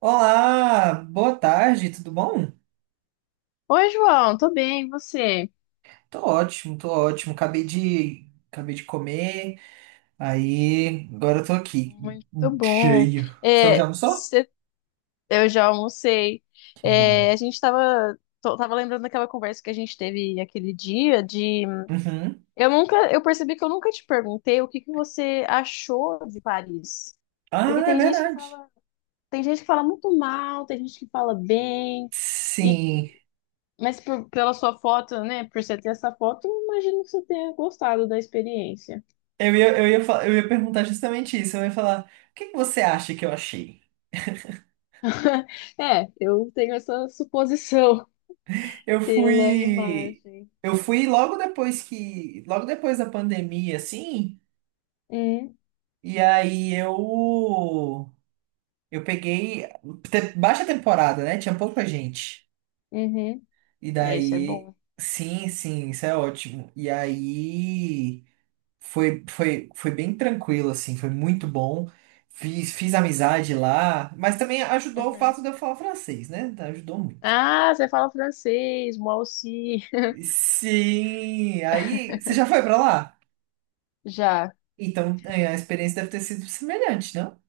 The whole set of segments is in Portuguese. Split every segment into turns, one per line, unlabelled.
Olá, boa tarde, tudo bom?
Oi, João, tô bem, e você?
Tô ótimo, tô ótimo. Acabei de comer, aí agora eu tô aqui,
Muito bom.
cheio. Você já
É,
almoçou?
cê- eu já almocei.
Que bom.
A gente tava, tava lembrando daquela conversa que a gente teve aquele dia de
Uhum.
eu percebi que eu nunca te perguntei o que que você achou de Paris. Porque
Ah, é verdade.
tem gente que fala muito mal, tem gente que fala bem. E,
Sim.
Pela sua foto, né? Por você ter essa foto, eu imagino que você tenha gostado da experiência.
Eu ia perguntar justamente isso. Eu ia falar, o que que você acha que eu achei?
É, eu tenho essa suposição.
Eu
Pela
fui,
imagem.
eu fui logo depois que, logo depois da pandemia, assim,
Hum,
e aí eu peguei baixa temporada, né? Tinha pouca gente.
uhum.
E
É, isso é
daí,
bom.
sim, sim, isso é ótimo. E aí foi bem tranquilo, assim, foi muito bom. Fiz amizade lá, mas também ajudou o
Uhum.
fato de eu falar francês, né? Então, ajudou muito.
Ah, você fala francês, moi aussi.
Sim, aí você já foi pra lá?
Já.
Então é, a experiência deve ter sido semelhante, não?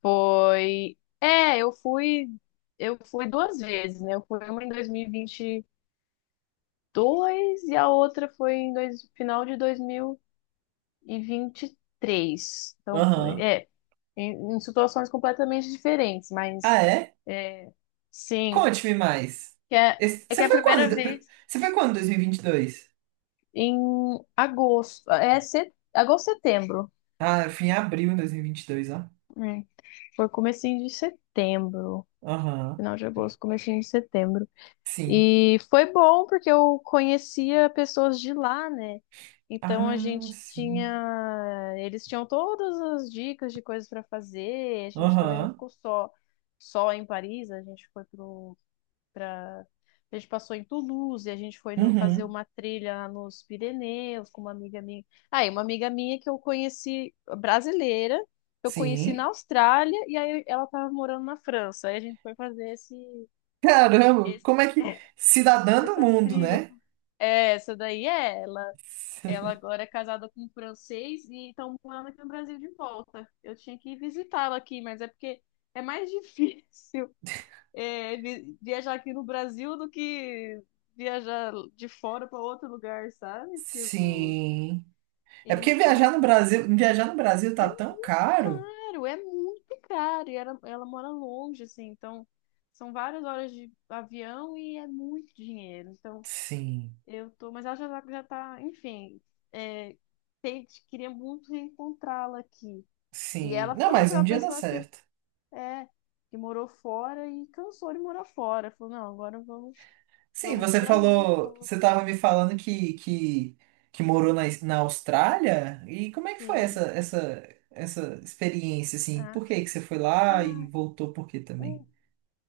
Foi. Eu fui 2 vezes, né? Eu fui uma em 2022 e a outra foi em dois, final de 2023. Então foi,
Aham.
em, em situações completamente diferentes, mas
Ah, é?
é, sim,
Conte-me mais.
que é, é que
Você
é a
foi quando?
primeira vez
Você foi quando em 2022?
em agosto. É set... agosto, setembro.
Ah, eu fui em abril de dois mil e vinte e dois, ó.
É, foi comecinho de setembro.
Aham.
Final de agosto, comecinho de setembro.
Sim.
E foi bom porque eu conhecia pessoas de lá, né? Então
Ah, sim.
eles tinham todas as dicas de coisas para fazer. A gente também não
Aham.
ficou só em Paris. A gente foi para pra... A gente passou em Toulouse, a gente foi fazer
Uhum.
uma trilha nos Pirineus com uma amiga minha. Aí, uma amiga minha que eu conheci, brasileira, que eu conheci na
Sim.
Austrália, e aí ela tava morando na França. Aí a gente foi fazer
Caramba,
esse,
como é que. Cidadã do
essa
mundo,
trilha.
né?
É, essa daí é ela. Ela agora é casada com um francês e estão morando aqui no Brasil de volta. Eu tinha que visitá-la aqui, mas é porque é mais difícil viajar aqui no Brasil do que viajar de fora para outro lugar, sabe? Tipo,
Sim. É porque
então
Viajar no Brasil tá
é
tão
muito
caro.
caro, é muito caro. E ela mora longe, assim, então são várias horas de avião e é muito dinheiro. Então
Sim.
eu tô, mas ela já tá, enfim, é, queria muito reencontrá-la aqui. E
Sim.
ela
Não,
também
mas
foi
um
uma
dia dá
pessoa que
certo.
É, que morou fora e cansou de morar fora. Falou, não,
Sim,
vamos pro
você
Brasil um
falou, você
pouco.
estava me falando que, que, que morou na Austrália? E como é que foi essa,
Sim.
essa, essa experiência, assim?
É.
Por que que você foi lá e
Ah,
voltou por quê também?
o,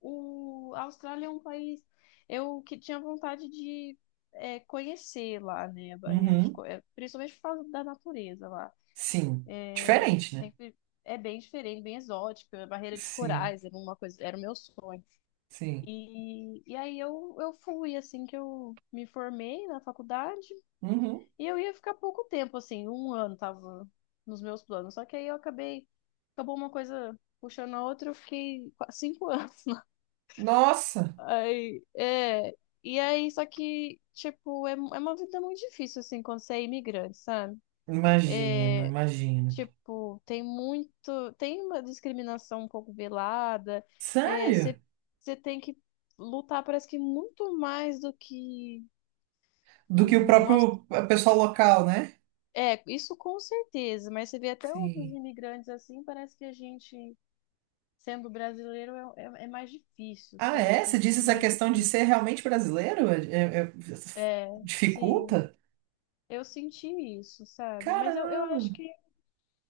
a Austrália é um país eu que tinha vontade de conhecer lá, né, a barreira de,
Uhum,
co- é, principalmente por causa da natureza lá.
sim. Diferente, né?
Sempre é bem diferente, bem exótica. A barreira de
Sim,
corais era uma coisa, era o meu sonho.
sim.
Eu fui assim que eu me formei na faculdade.
Uhum.
E eu ia ficar pouco tempo, assim, um ano tava nos meus planos. Só que aí eu acabei, acabou uma coisa puxando a outra, eu fiquei 5 anos lá.
Nossa,
Aí, é, e aí, só que, tipo, é uma vida muito difícil, assim, quando você é imigrante, sabe?
imagino, imagino.
Tipo, tem uma discriminação um pouco velada, é,
Sério?
você, você tem que lutar, parece que muito mais do que
Do que
um,
o
um aus-
próprio pessoal local, né?
É, isso com certeza, mas você vê até outros
Sim.
imigrantes assim, parece que sendo brasileiro, é mais difícil,
Ah,
sabe? As
é? Você
coisas
disse
são
essa
mais
questão de ser
difíceis.
realmente brasileiro? É- é-
É, sim,
Dificulta?
eu senti isso, sabe? Mas eu
Caramba!
acho que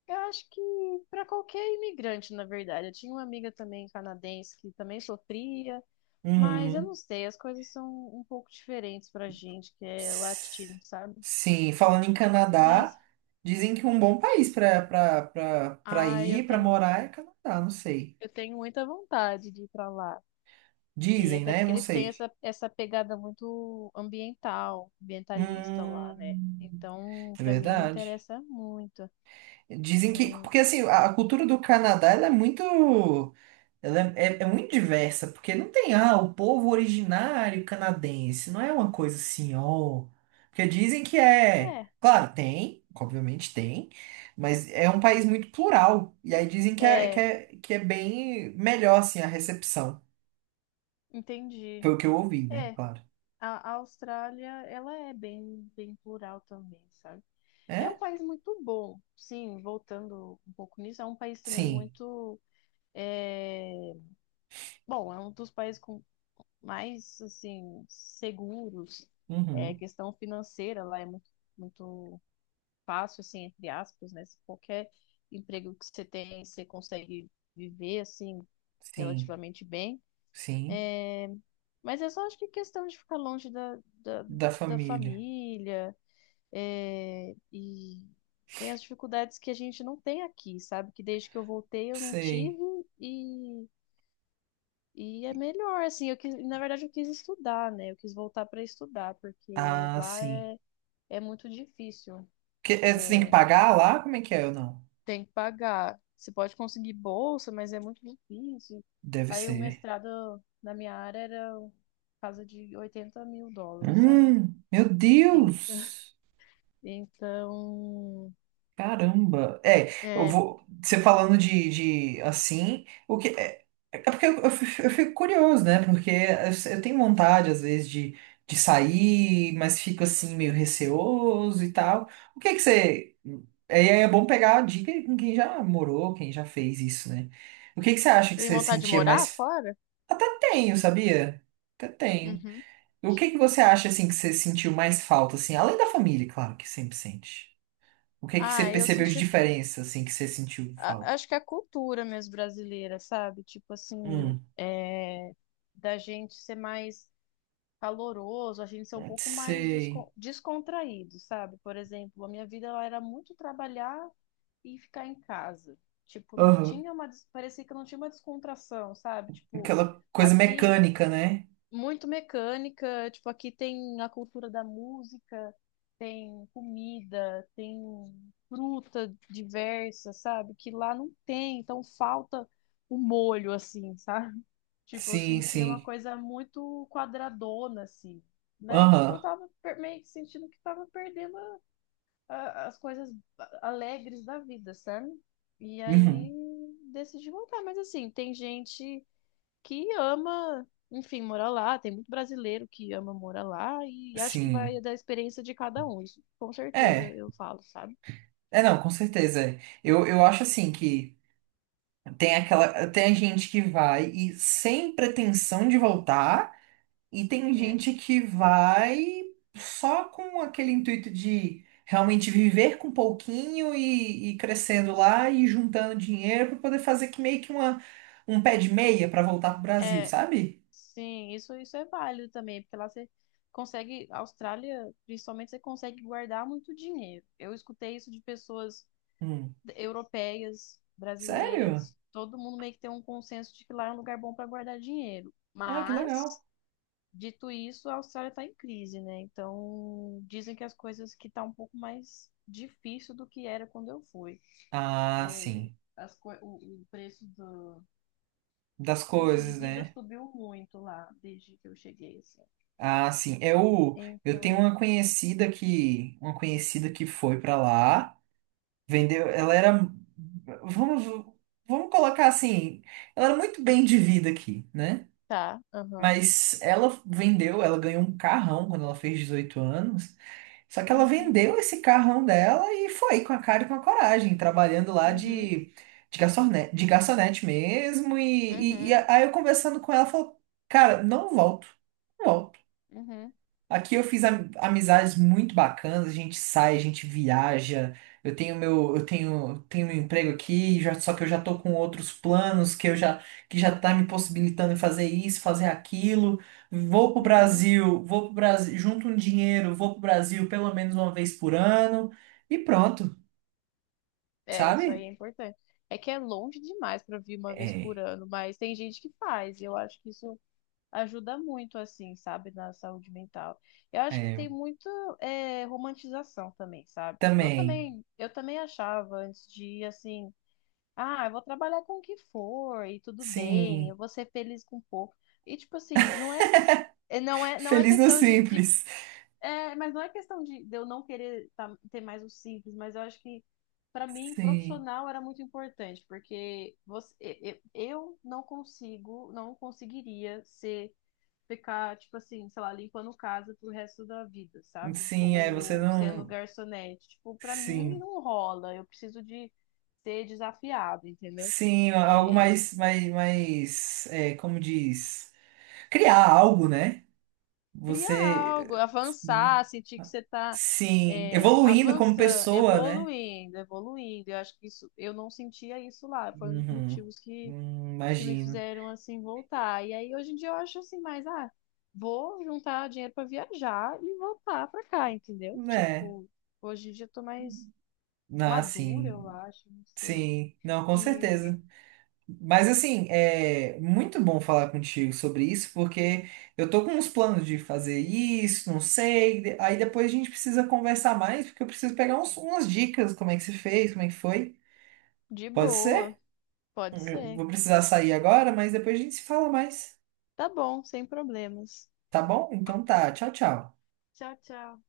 eu acho que para qualquer imigrante, na verdade, eu tinha uma amiga também canadense que também sofria, mas eu
Uhum.
não sei, as coisas são um pouco diferentes pra gente que é
S-
latino, sabe?
Sim, falando em
Mas,
Canadá, dizem que um bom país para
ai,
ir, para morar é Canadá, não sei.
eu tenho muita vontade de ir pra lá. E
Dizem,
até
né?
porque
Não
eles têm
sei.
essa pegada muito ambiental, ambientalista lá,
Hum,
né? Então,
é
pra mim, me
verdade.
interessa muito.
Dizem que, porque assim, a cultura do Canadá ela é muito. Ela é muito diversa, porque não tem, ah, o povo originário canadense, não é uma coisa assim, ó. Porque dizem que é.
É,
Claro, tem, obviamente tem, mas é um país muito plural. E aí dizem que é,
é,
que
é,
é, que é bem melhor, assim, a recepção.
entendi.
Foi o que eu ouvi, né?
É,
Claro.
a Austrália, ela é bem, bem plural também, sabe? É um
É?
país muito bom, sim, voltando um pouco nisso, é um país também
Sim.
muito, é, bom, é um dos países com mais, assim, seguros,
Uhum.
questão financeira lá é muito fácil, assim, entre aspas, né? Se qualquer emprego que você tem, você consegue viver, assim,
Sim.
relativamente bem.
Sim.
Mas é só, acho que questão de ficar longe
Da
da
família.
família, é, e tem as dificuldades que a gente não tem aqui, sabe? Que desde que eu voltei eu não
Sei.
tive e, é melhor, assim, eu quis, na verdade eu quis estudar, né? Eu quis voltar para estudar, porque
Ah,
lá
sim.
é muito difícil.
Que, é, você tem que
eh,
pagar lá? Como é que é ou não?
Tem que pagar. Você pode conseguir bolsa, mas é muito difícil.
Deve
Aí o
ser.
mestrado na minha área era casa de 80 mil dólares, sabe?
Meu
En-
Deus!
Então,
Caramba! É, eu
é.
vou. Você falando de assim, o que. É, é porque eu fico curioso, né? Porque eu tenho vontade, às vezes, de sair, mas fico assim, meio receoso e tal. O que que você. É, e aí é bom pegar a dica com quem já morou, quem já fez isso, né? O que que você acha que
Tem
você
vontade de
sentia
morar
mais.
fora?
Até tenho, sabia? Até tenho.
Uhum.
O que que você acha assim que você sentiu mais falta assim, além da família, claro que sempre sente. O que que você
Ah, eu
percebeu de
senti.
diferença assim que você sentiu falta?
Acho que é a cultura mesmo brasileira, sabe? Tipo assim,
Hum,
da gente ser mais caloroso, a gente ser um pouco mais
sei.
descontraído, sabe? Por exemplo, a minha vida ela era muito trabalhar e ficar em casa. Tipo, não
Aham.
tinha uma, des- parecia que não tinha uma descontração, sabe? Tipo,
Aquela coisa
aqui
mecânica, né?
muito mecânica, tipo, aqui tem a cultura da música, tem comida, tem fruta diversa, sabe? Que lá não tem, então falta o molho assim, sabe? Tipo, eu
Sim,
sentia uma
sim.
coisa muito quadradona assim. Né? E, tipo, eu
Aham.
tava meio que sentindo que tava perdendo as coisas alegres da vida, sabe? E
Uhum.
aí decidi voltar. Mas assim, tem gente que ama, enfim, morar lá. Tem muito brasileiro que ama morar lá. E acho que vai
Sim.
da experiência de cada um. Isso com certeza
É.
eu falo, sabe?
É, não, com certeza. É. Eu acho assim que tem aquela tem a gente que vai e sem pretensão de voltar. E tem
É.
gente que vai só com aquele intuito de realmente viver com pouquinho e crescendo lá e juntando dinheiro para poder fazer que meio que uma, um pé de meia para voltar pro Brasil,
É,
sabe?
sim, isso é válido também, porque lá você consegue, a Austrália, principalmente, você consegue guardar muito dinheiro. Eu escutei isso de pessoas
Hum.
europeias,
Sério?
brasileiras, todo mundo meio que tem um consenso de que lá é um lugar bom para guardar dinheiro.
Ah, que legal.
Mas, dito isso, a Austrália está em crise, né? Então, dizem que as coisas que tá um pouco mais difícil do que era quando eu fui.
Ah,
É,
sim.
as co- o, o preço do
Das
custo de
coisas,
vida
né?
subiu muito lá desde que eu cheguei, assim.
Ah, sim. Eu tenho
Então,
uma conhecida que foi para lá. Vendeu, ela era, vamos, vamos colocar assim, ela era muito bem de vida aqui, né?
tá, aham.
Mas ela vendeu, ela ganhou um carrão quando ela fez 18 anos. Só que ela
Uhum,
vendeu esse carrão dela e foi com a cara e com a coragem, trabalhando lá
uhum,
de garçonete mesmo. E, e
uhum,
aí eu conversando com ela, ela falou, cara, não volto, não volto.
uhum, uhum.
Aqui eu fiz amizades muito bacanas, a gente sai, a gente viaja. Eu tenho meu, eu tenho meu emprego aqui, só que eu já tô com outros planos que já tá me possibilitando em fazer isso, fazer aquilo.
Uhum.
Vou pro Brasil, junto um dinheiro, vou pro Brasil pelo menos uma vez por ano e pronto,
É, isso aí é
sabe?
importante. É que é longe demais para vir uma vez por
É,
ano, mas tem gente que faz. E eu acho que isso ajuda muito, assim, sabe, na saúde mental. Eu acho que
é,
tem muito romantização também, sabe? Tipo,
também.
eu também achava antes de ir assim, ah, eu vou trabalhar com o que for e tudo bem,
Sim.
eu vou ser feliz com pouco. E tipo assim, não é que não é
Feliz no
questão de
simples.
mas não é questão de eu não querer ter mais o simples, mas eu acho que para mim
Sim.
profissional era muito importante, porque você, eu não conseguiria ser ficar tipo assim, sei lá, limpando casa pro resto da vida, sabe?
Sim, é, você
Ou sendo
não,
garçonete, tipo, para mim
sim.
não rola. Eu preciso de ser desafiado, entendeu?
Sim, algo
É,
mais, mais, mais, é, como diz? Criar algo, né?
criar algo,
Você, sim,
avançar, sentir que você está
sim, evoluindo como
avançando,
pessoa, né?
evoluindo. Eu acho que isso, eu não sentia isso lá. Foi um dos
Uhum.
motivos que me
Imagino.
fizeram assim voltar. E aí hoje em dia eu acho assim, mas ah, vou juntar dinheiro para viajar e voltar para cá, entendeu?
Né.
Tipo, hoje em dia eu tô mais
Ah,
madura, eu
sim,
acho, não sei.
sim, não, com
E
certeza. Mas assim, é muito bom falar contigo sobre isso, porque eu tô com uns planos de fazer isso, não sei. Aí depois a gente precisa conversar mais, porque eu preciso pegar umas dicas, como é que se fez, como é que foi.
de
Pode ser?
boa, pode
Eu
ser.
vou precisar sair agora, mas depois a gente se fala mais.
Tá bom, sem problemas.
Tá bom? Então tá. Tchau, tchau.
Tchau, tchau.